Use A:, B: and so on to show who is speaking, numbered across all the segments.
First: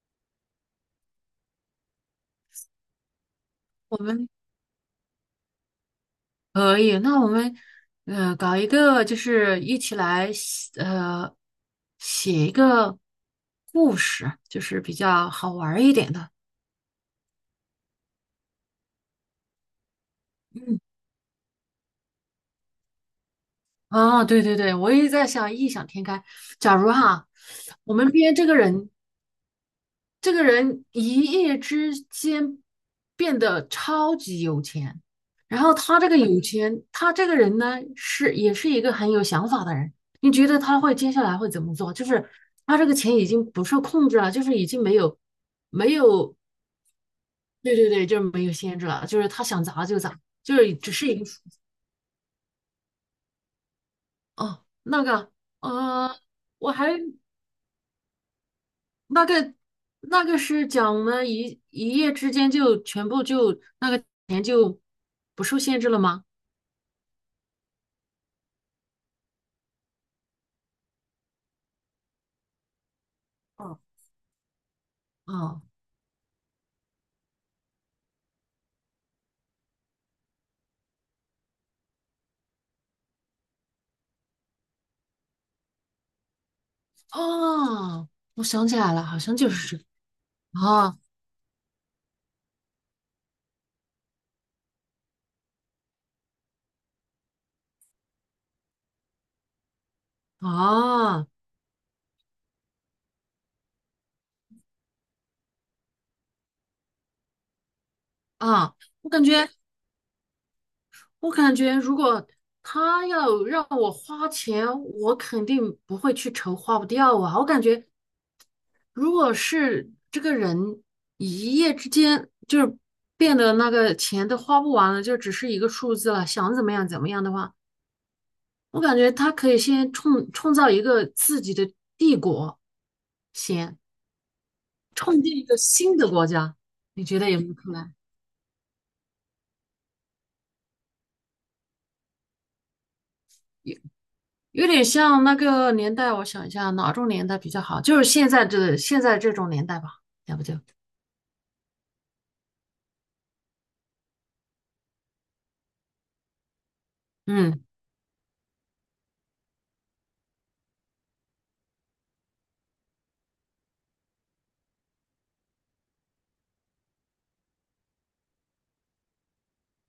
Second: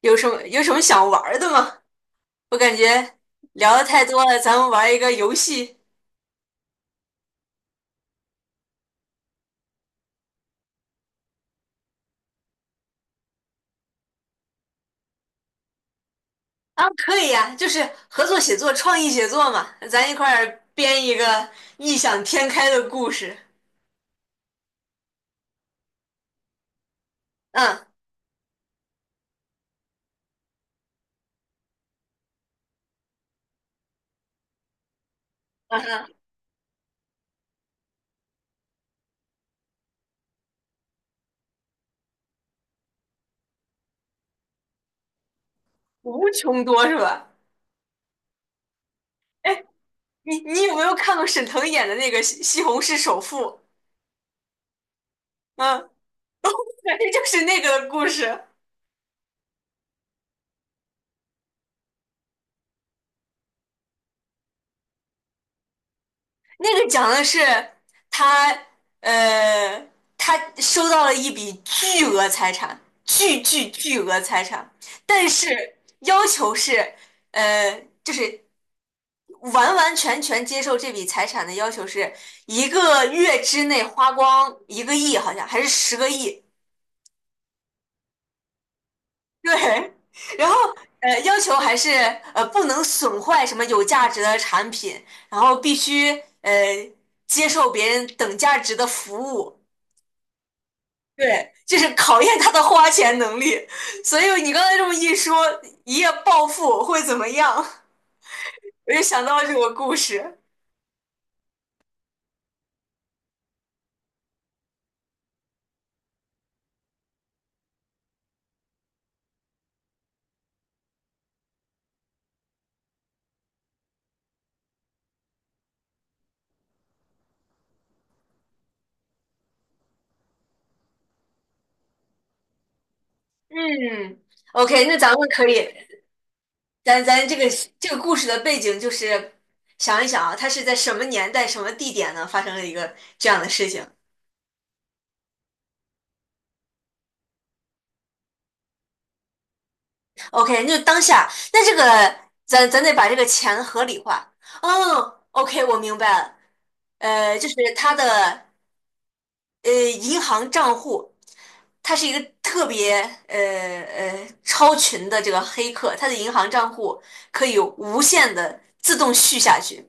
A: 有什么想玩儿的吗？我感觉聊的
B: 我
A: 太多
B: 们
A: 了，咱们玩一个游戏。
B: 可以，那我们搞一个，就是一起来写一个故事，就是比较好玩儿一点的。
A: 啊，可以呀，就是合作写作、创意写作嘛，咱一块儿编一个异想天开的故事。
B: 啊，对对对，我也在想异想天开。假如哈，
A: 嗯
B: 我们编这个人，这个人一夜之间变得超级有钱，然后
A: 嗯
B: 他这
A: 哼，
B: 个有钱，他这个人呢是也是一个很有想法的人。你觉得他会接下来会怎么做？就是他这个钱已经不受控制了，就是已经没有没
A: 无
B: 有，
A: 穷多是吧？
B: 对对对，就是没有限制了，就是他想
A: 哎，
B: 砸就砸，
A: 你
B: 就
A: 你有
B: 是
A: 没
B: 只
A: 有
B: 是一
A: 看
B: 个。
A: 过沈腾演的那个《西红柿首富》？
B: 哦，
A: 嗯，
B: 呃，我 还
A: 觉就是那个故事。
B: 那个那个是讲我们一夜之间就全部就那个钱就不受限制了吗？
A: 那个讲的是他，呃，他收到了一笔巨额财产，
B: 哦，
A: 巨额财产，但
B: 哦
A: 是要求是，呃，就是完完全全接受这笔财产的要求是一个月之内花光一个亿，好像还是十个亿。
B: 哦，我想起来了，好像就
A: 对，
B: 是这个。
A: 然后
B: 啊
A: 要求还是不能损坏什么有价值的产品，然后必须呃接受别人等价值的服务。
B: 啊
A: 对，就是考验他的花钱能力。所以你刚才这么一说，一夜暴富会怎么样？
B: 啊！
A: 我就
B: 我
A: 想
B: 感
A: 到了
B: 觉
A: 这个故事。
B: 我感觉，如果他要让我花钱，我肯定不会去愁花不掉啊。我感觉如果是这个人一夜之间就是变得那个钱都花不完了，就只是一个数字了，想怎么样怎么样的话，我感觉他可以先创造一个自己的帝国，先
A: 嗯，OK，那咱
B: 创
A: 们
B: 建一
A: 可
B: 个
A: 以。
B: 新的国家，
A: 咱
B: 你觉
A: 咱
B: 得
A: 这
B: 有
A: 个
B: 没有可
A: 这
B: 能？
A: 个故事的背景就是想一想啊，他是在什么年代、什么地点呢发生了一个这样的事
B: 有
A: 情
B: 有点像那个年代，我想一下哪种年代比较好，就是现在这种年代吧，要不就。
A: ？OK，那就当下，那这个咱得把这个钱合理化。哦，OK，我明白了。呃，就是
B: 嗯。
A: 他的银行账户，他是一个特别呃超群的这个黑客，他的银行账户可以无限的自动续下去，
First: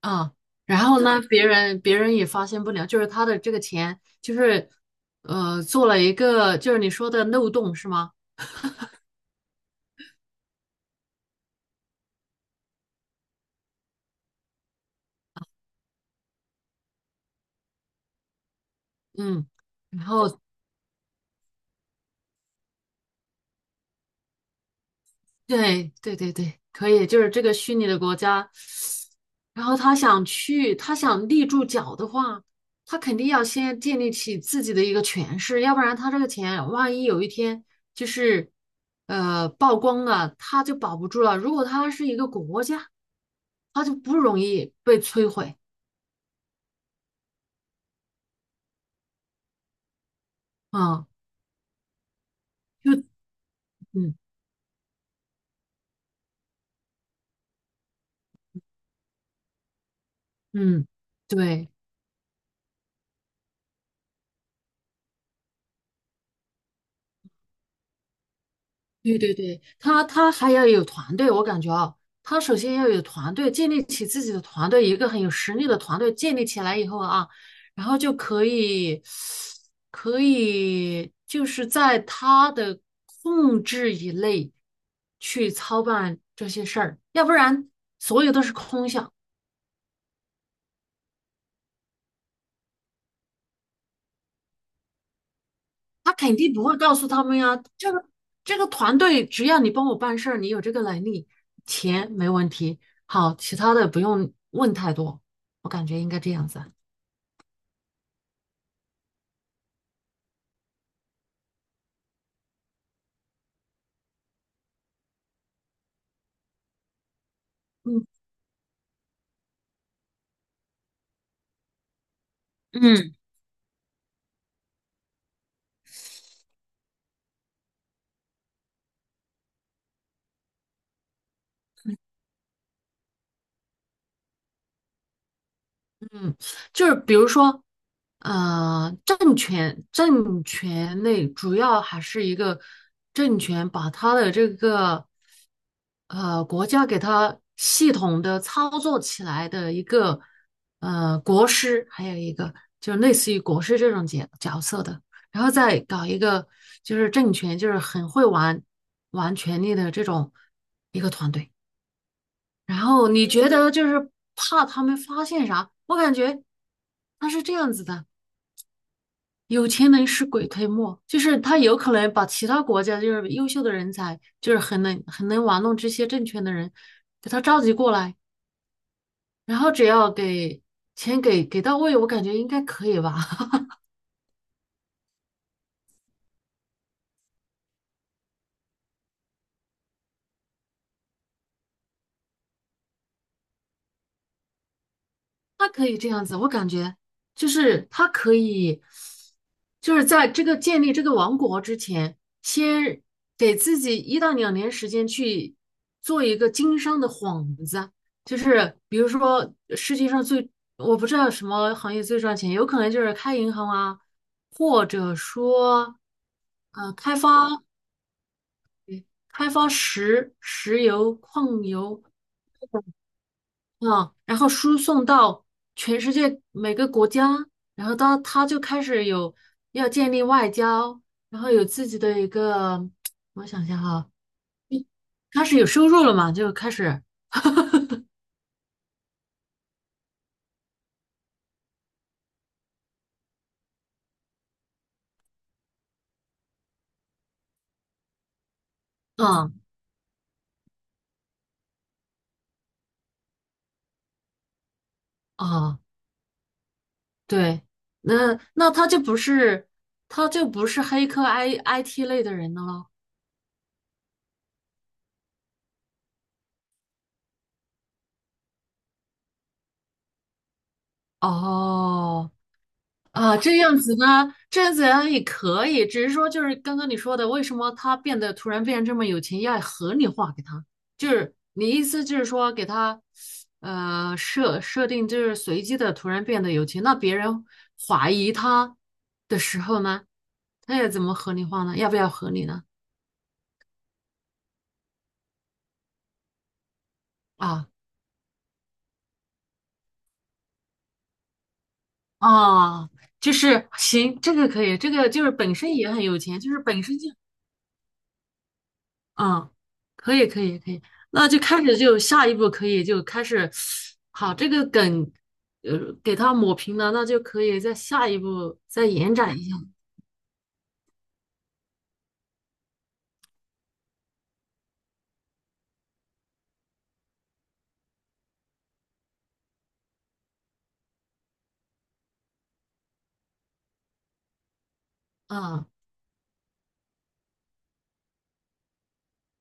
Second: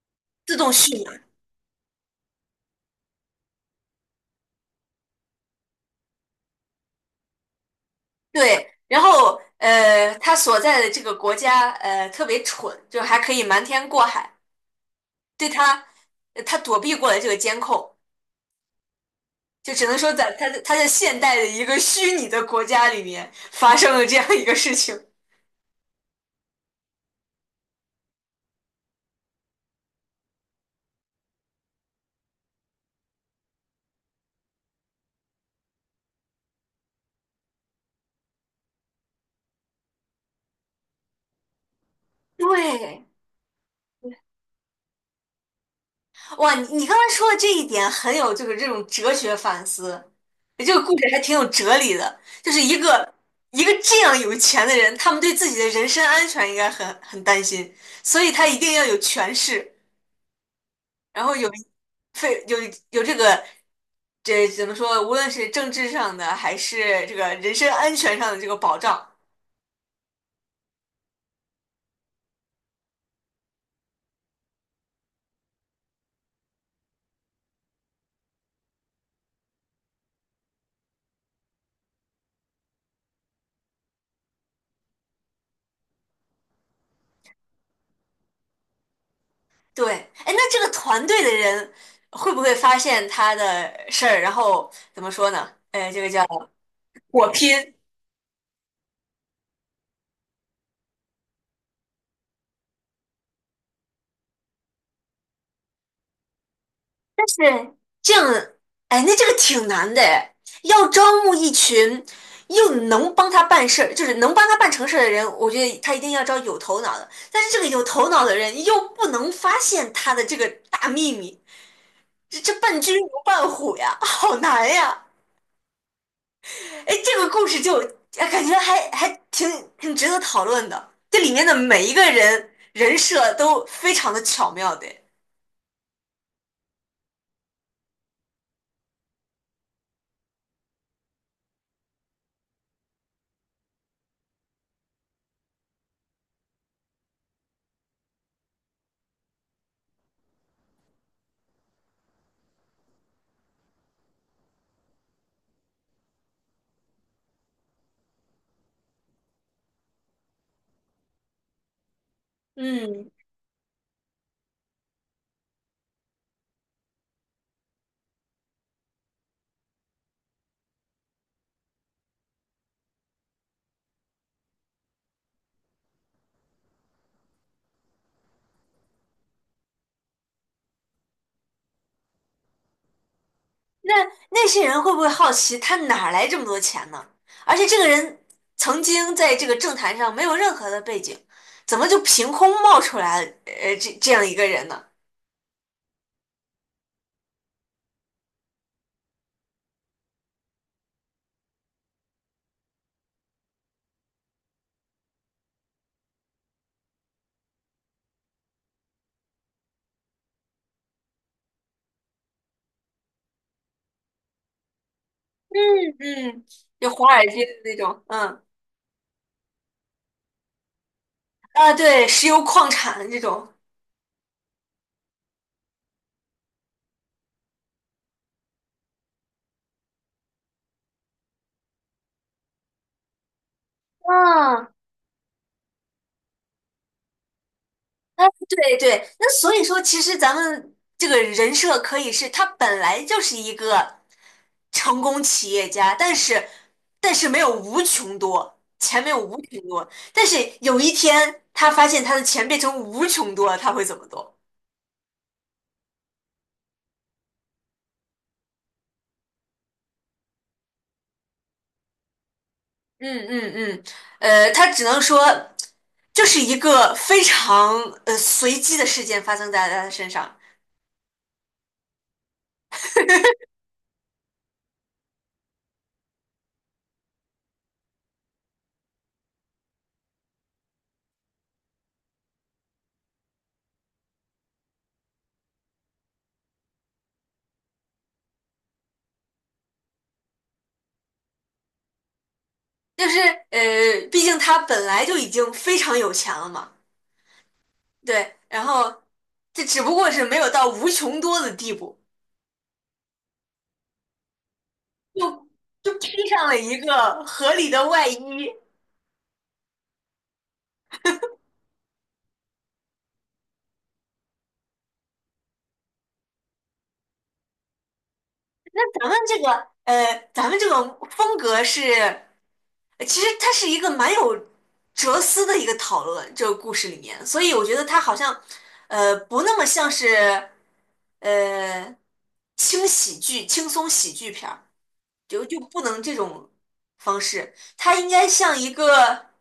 B: 啊，
A: 自动
B: 然后
A: 续满。
B: 呢，别人也发现不了，就是他的这个钱，就是做了一个就是你说的漏洞是吗？
A: 对，然后他所在的这个国家呃特别蠢，就还可以瞒天过海，对他，他躲避过了这个监控，
B: 嗯，
A: 就只能
B: 然
A: 说
B: 后
A: 在他在现代的一个虚拟的国家里面发生了这样一个事情。
B: 对对对对，可以，就是这个虚拟的国家，然后他想去，他想立住脚的话，他肯定要先建立起自己的一个权势，要不然他这个钱万一有一天就是曝光了，他就保不住了。如果他是一个国家，
A: 对，
B: 他就不容易被摧毁。
A: 哇，你刚才说的这一点很有就是这种哲学反思，这个故
B: 啊。
A: 事还挺有哲理的。就是
B: 就
A: 一个这
B: 嗯
A: 样有钱的人，他们对自己的人身安全应该很担心，所以他一定要有权势，
B: 嗯，
A: 然后有
B: 对
A: 非有有这个这怎么说？无论是政治上的还是这个人身安全上的这个保障，
B: 对对对，他还要有团队，我感觉啊，他首先要有团队，建立起自己的团队，一个很有实力的团队建立起来以后啊，然后就可以就是在他的控制以内去操办这些事儿，要不然所有都是空想。
A: 对。哎，那这个团队的人会不会发现他的事儿，然后怎么说呢？呃，这个
B: 他
A: 叫
B: 肯定不会告诉他
A: 火
B: 们呀。
A: 拼。
B: 这个团队，只要你帮我办事儿，你有这个能力，钱没问题。好，其他的不用问太多，我感觉应该这样子啊。
A: 是这样，哎，那这个挺难的哎，要招募一群又能帮他办事儿，就是能帮他办成事儿的人，我觉得他一定要招有头脑的。但是这个有
B: 嗯
A: 头脑的人又不能发现他的这个大秘密，这伴君如
B: 嗯。
A: 伴虎呀，好难呀！哎，这个故事就哎感觉还挺值得讨论的，这里面的每一个人人设都非常的巧妙的。
B: 嗯，就是比如说，政权类主要还是一个政权把他的这个国家给他系统的操作起来的一个国师，还有一个就是类似于国师这种角色的，然后再搞一个就是政权，就是很会玩权力的这种一个团队。然后
A: 嗯，
B: 你觉得就是怕他们发现啥？我感觉他是这样子的，有钱能使鬼推磨，就是他有可能把其他国家就是优秀的人才，就是很能玩弄这些政权的人，给他召集过来，然后只要给钱给到位，我感觉应该可以吧。
A: 那那些人会不会好奇他哪儿来这么多钱呢？而且这个人曾经在这个政坛上没有任何的背景，怎么就凭空冒出来呃这样一个人呢？
B: 他可以这样子，我感觉就是他可以，就是在这个建立这个王国之前，先给自己一到两年时间去做一个经商的幌子，就是比如说世界上最，我不知道什么行业最赚钱，有可能就是开银行啊，或者说
A: 嗯，就
B: 呃
A: 华
B: 开
A: 尔街
B: 发
A: 的那种。嗯
B: 开发石油矿
A: 啊，
B: 油。
A: 对，石油矿产的这种。
B: 嗯，然后输送到全世界每个国家，然后到他就开始有要建立外交，然后有自己的一个，我想想哈，
A: 嗯，
B: 开始有收入了嘛，就开始。
A: 哎，对对，那所以说，其实咱们这个人设可以是他本来就是一个成功企业家，但是没有无穷多，钱没有无穷
B: 嗯，
A: 多，但是有一天他发现他的钱变成无穷多了，他会怎么做？
B: 嗯啊，对，那他就不是黑客 IT 类的人了咯。
A: 嗯嗯嗯，呃，他只能说就是一个非常呃随机的事件发生在他的身上，
B: 哦，啊，这样子呢，这样子呢也可以，只是说就是刚刚你说的，为什么他变得突然变得这么有钱，要合理化给他，就是你意思就是说给他，设定就是随机的突然变得有钱，那别人怀疑他的时候呢，他要怎么合理化呢？要不要合理呢？
A: 就是呃，毕竟他本来就已经非常有钱了嘛。
B: 啊
A: 对，然后这只不过是没有到无穷多的地步，
B: 啊，就是行，这个可以，这个就是
A: 就
B: 本身也
A: 就
B: 很有
A: 披
B: 钱，
A: 上
B: 就
A: 了
B: 是
A: 一
B: 本身就。
A: 个合理的外衣。
B: 嗯，可以，可以，可以，那就开始就下一步可以就开始。好，这个梗，给它抹平了，那就可以在下一步再
A: 咱
B: 延
A: 们
B: 展
A: 这
B: 一
A: 个
B: 下。
A: 呃，咱们这个风格是，呃其实它是一个蛮有哲思的一个讨论，这个故事里面，所以我觉得它好像不那么像是呃轻喜剧、轻松喜剧片儿。就
B: 嗯
A: 不能这种方式，它应该像一个，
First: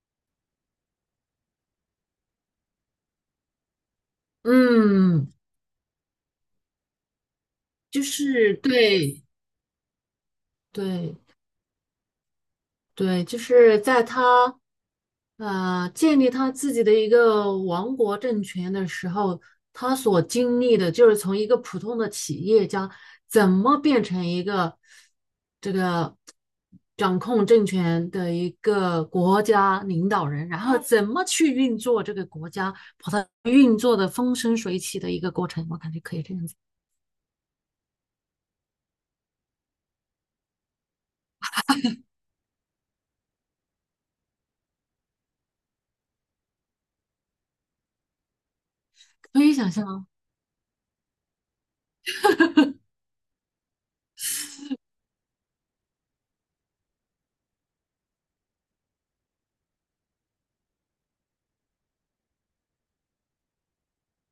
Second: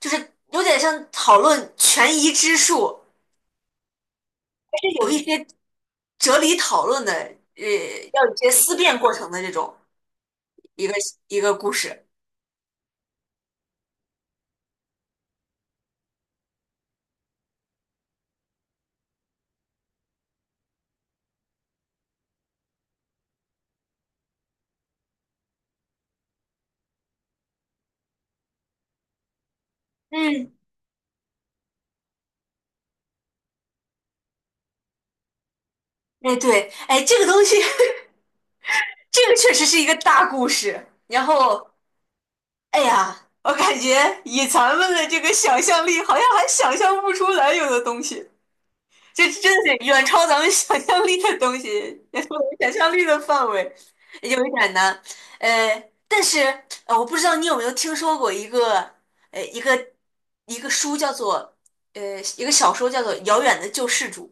A: 就是有点像讨论权宜之术，是有一
B: 嗯，
A: 些哲理讨论的，
B: 就
A: 要有一些
B: 是
A: 思辨过
B: 对
A: 程的这种一个
B: 对，
A: 一个故事。
B: 对，就是在他建立他自己的一个王国政权的时候，他所经历的就是从一个普通的企业家怎么变成一个这个掌控政权的一个国家领导人，
A: 嗯，
B: 然后怎么去运作这个国家，把它运作的风生水起的一个过程，我感觉可以这
A: 哎
B: 样子，
A: 对，哎这个东西，这个确实是一个大故事。然后，哎呀，我感觉以咱们的这个想象力，好像还想象不出来有的东西。这
B: 可
A: 真
B: 以
A: 的
B: 想
A: 是
B: 象
A: 远
B: 吗？
A: 超咱们想象力的东西，远超我们想象力的范围，有一点难。但是我不知道你有没有听说过呃一个一个书叫做一个小说叫做《遥远的救世主》。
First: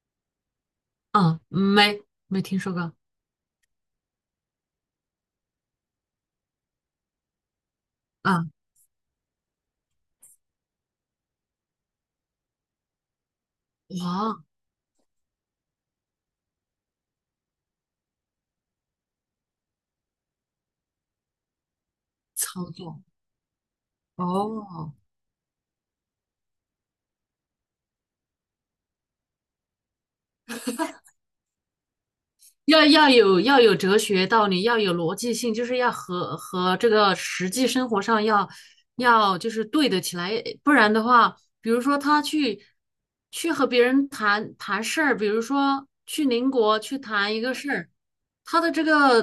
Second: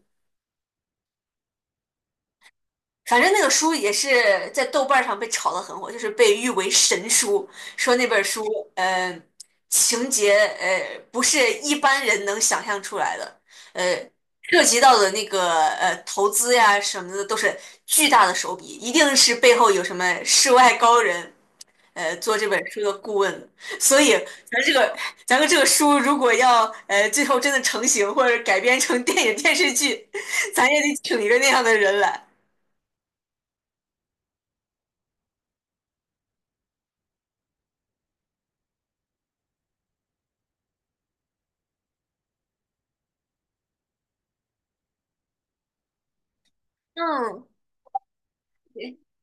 B: 啊，没听说过。
A: 反正那个书也是在豆瓣上被炒得很火，就是被誉为神书，说那本书，
B: 啊，
A: 呃，情节不是一般人能想象出来的，呃，
B: 哇，
A: 涉及到的那个投资呀什么的都是巨大的手笔，一定是背后有什么世外高人，做这本
B: 操
A: 书的
B: 作
A: 顾问的。所以咱这个
B: 哦。
A: 咱们这个书如果要最后真的成型或者改编成电影电视剧，咱也得请一个那样的人来。
B: 要有要有哲学道理，要有逻辑性，就是要和这个实际生活上要就是对得起来，不然的话，比如说他去和别人谈谈事儿，比如说去邻国去谈一
A: 嗯。
B: 个事儿，他的这个。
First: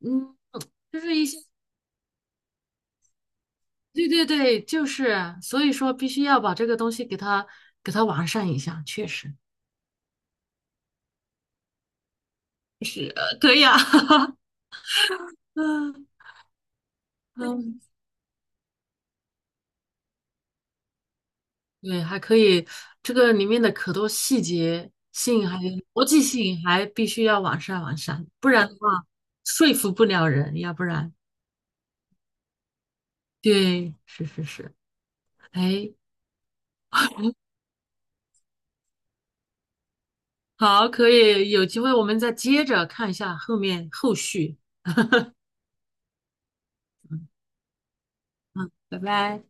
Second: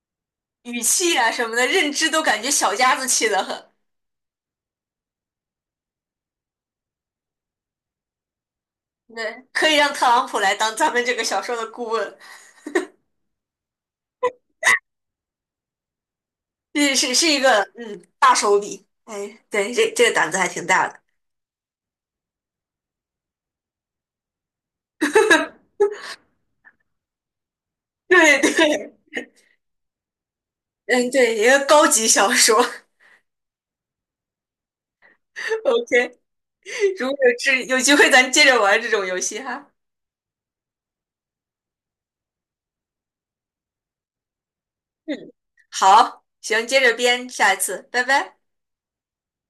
B: 嗯，
A: 语
B: 就是
A: 气啊什么的，认知都感觉小家子气得很。
B: 对对对，就是所以说必须要把这个东西给他完善一下，确实
A: 对，可以让特朗普来当咱们这个小说的顾问，
B: 可以啊。嗯
A: 是一个
B: 嗯。
A: 嗯大手笔。哎，对，这这个胆子还挺大的。
B: 对，还可以，这个里面的可多细节性还有逻辑性还必须要完善完善，
A: 对
B: 不然的
A: 对，
B: 话说服不了人，要不
A: 嗯
B: 然，
A: 对，一个高级小说。
B: 对，是是是，哎，
A: OK，如果有机会，咱接着玩这种游戏哈。
B: 好，可以，有机会我们再接着看一下后面后续，
A: 嗯，好，行，接着编，下一次，拜拜。
B: 拜拜。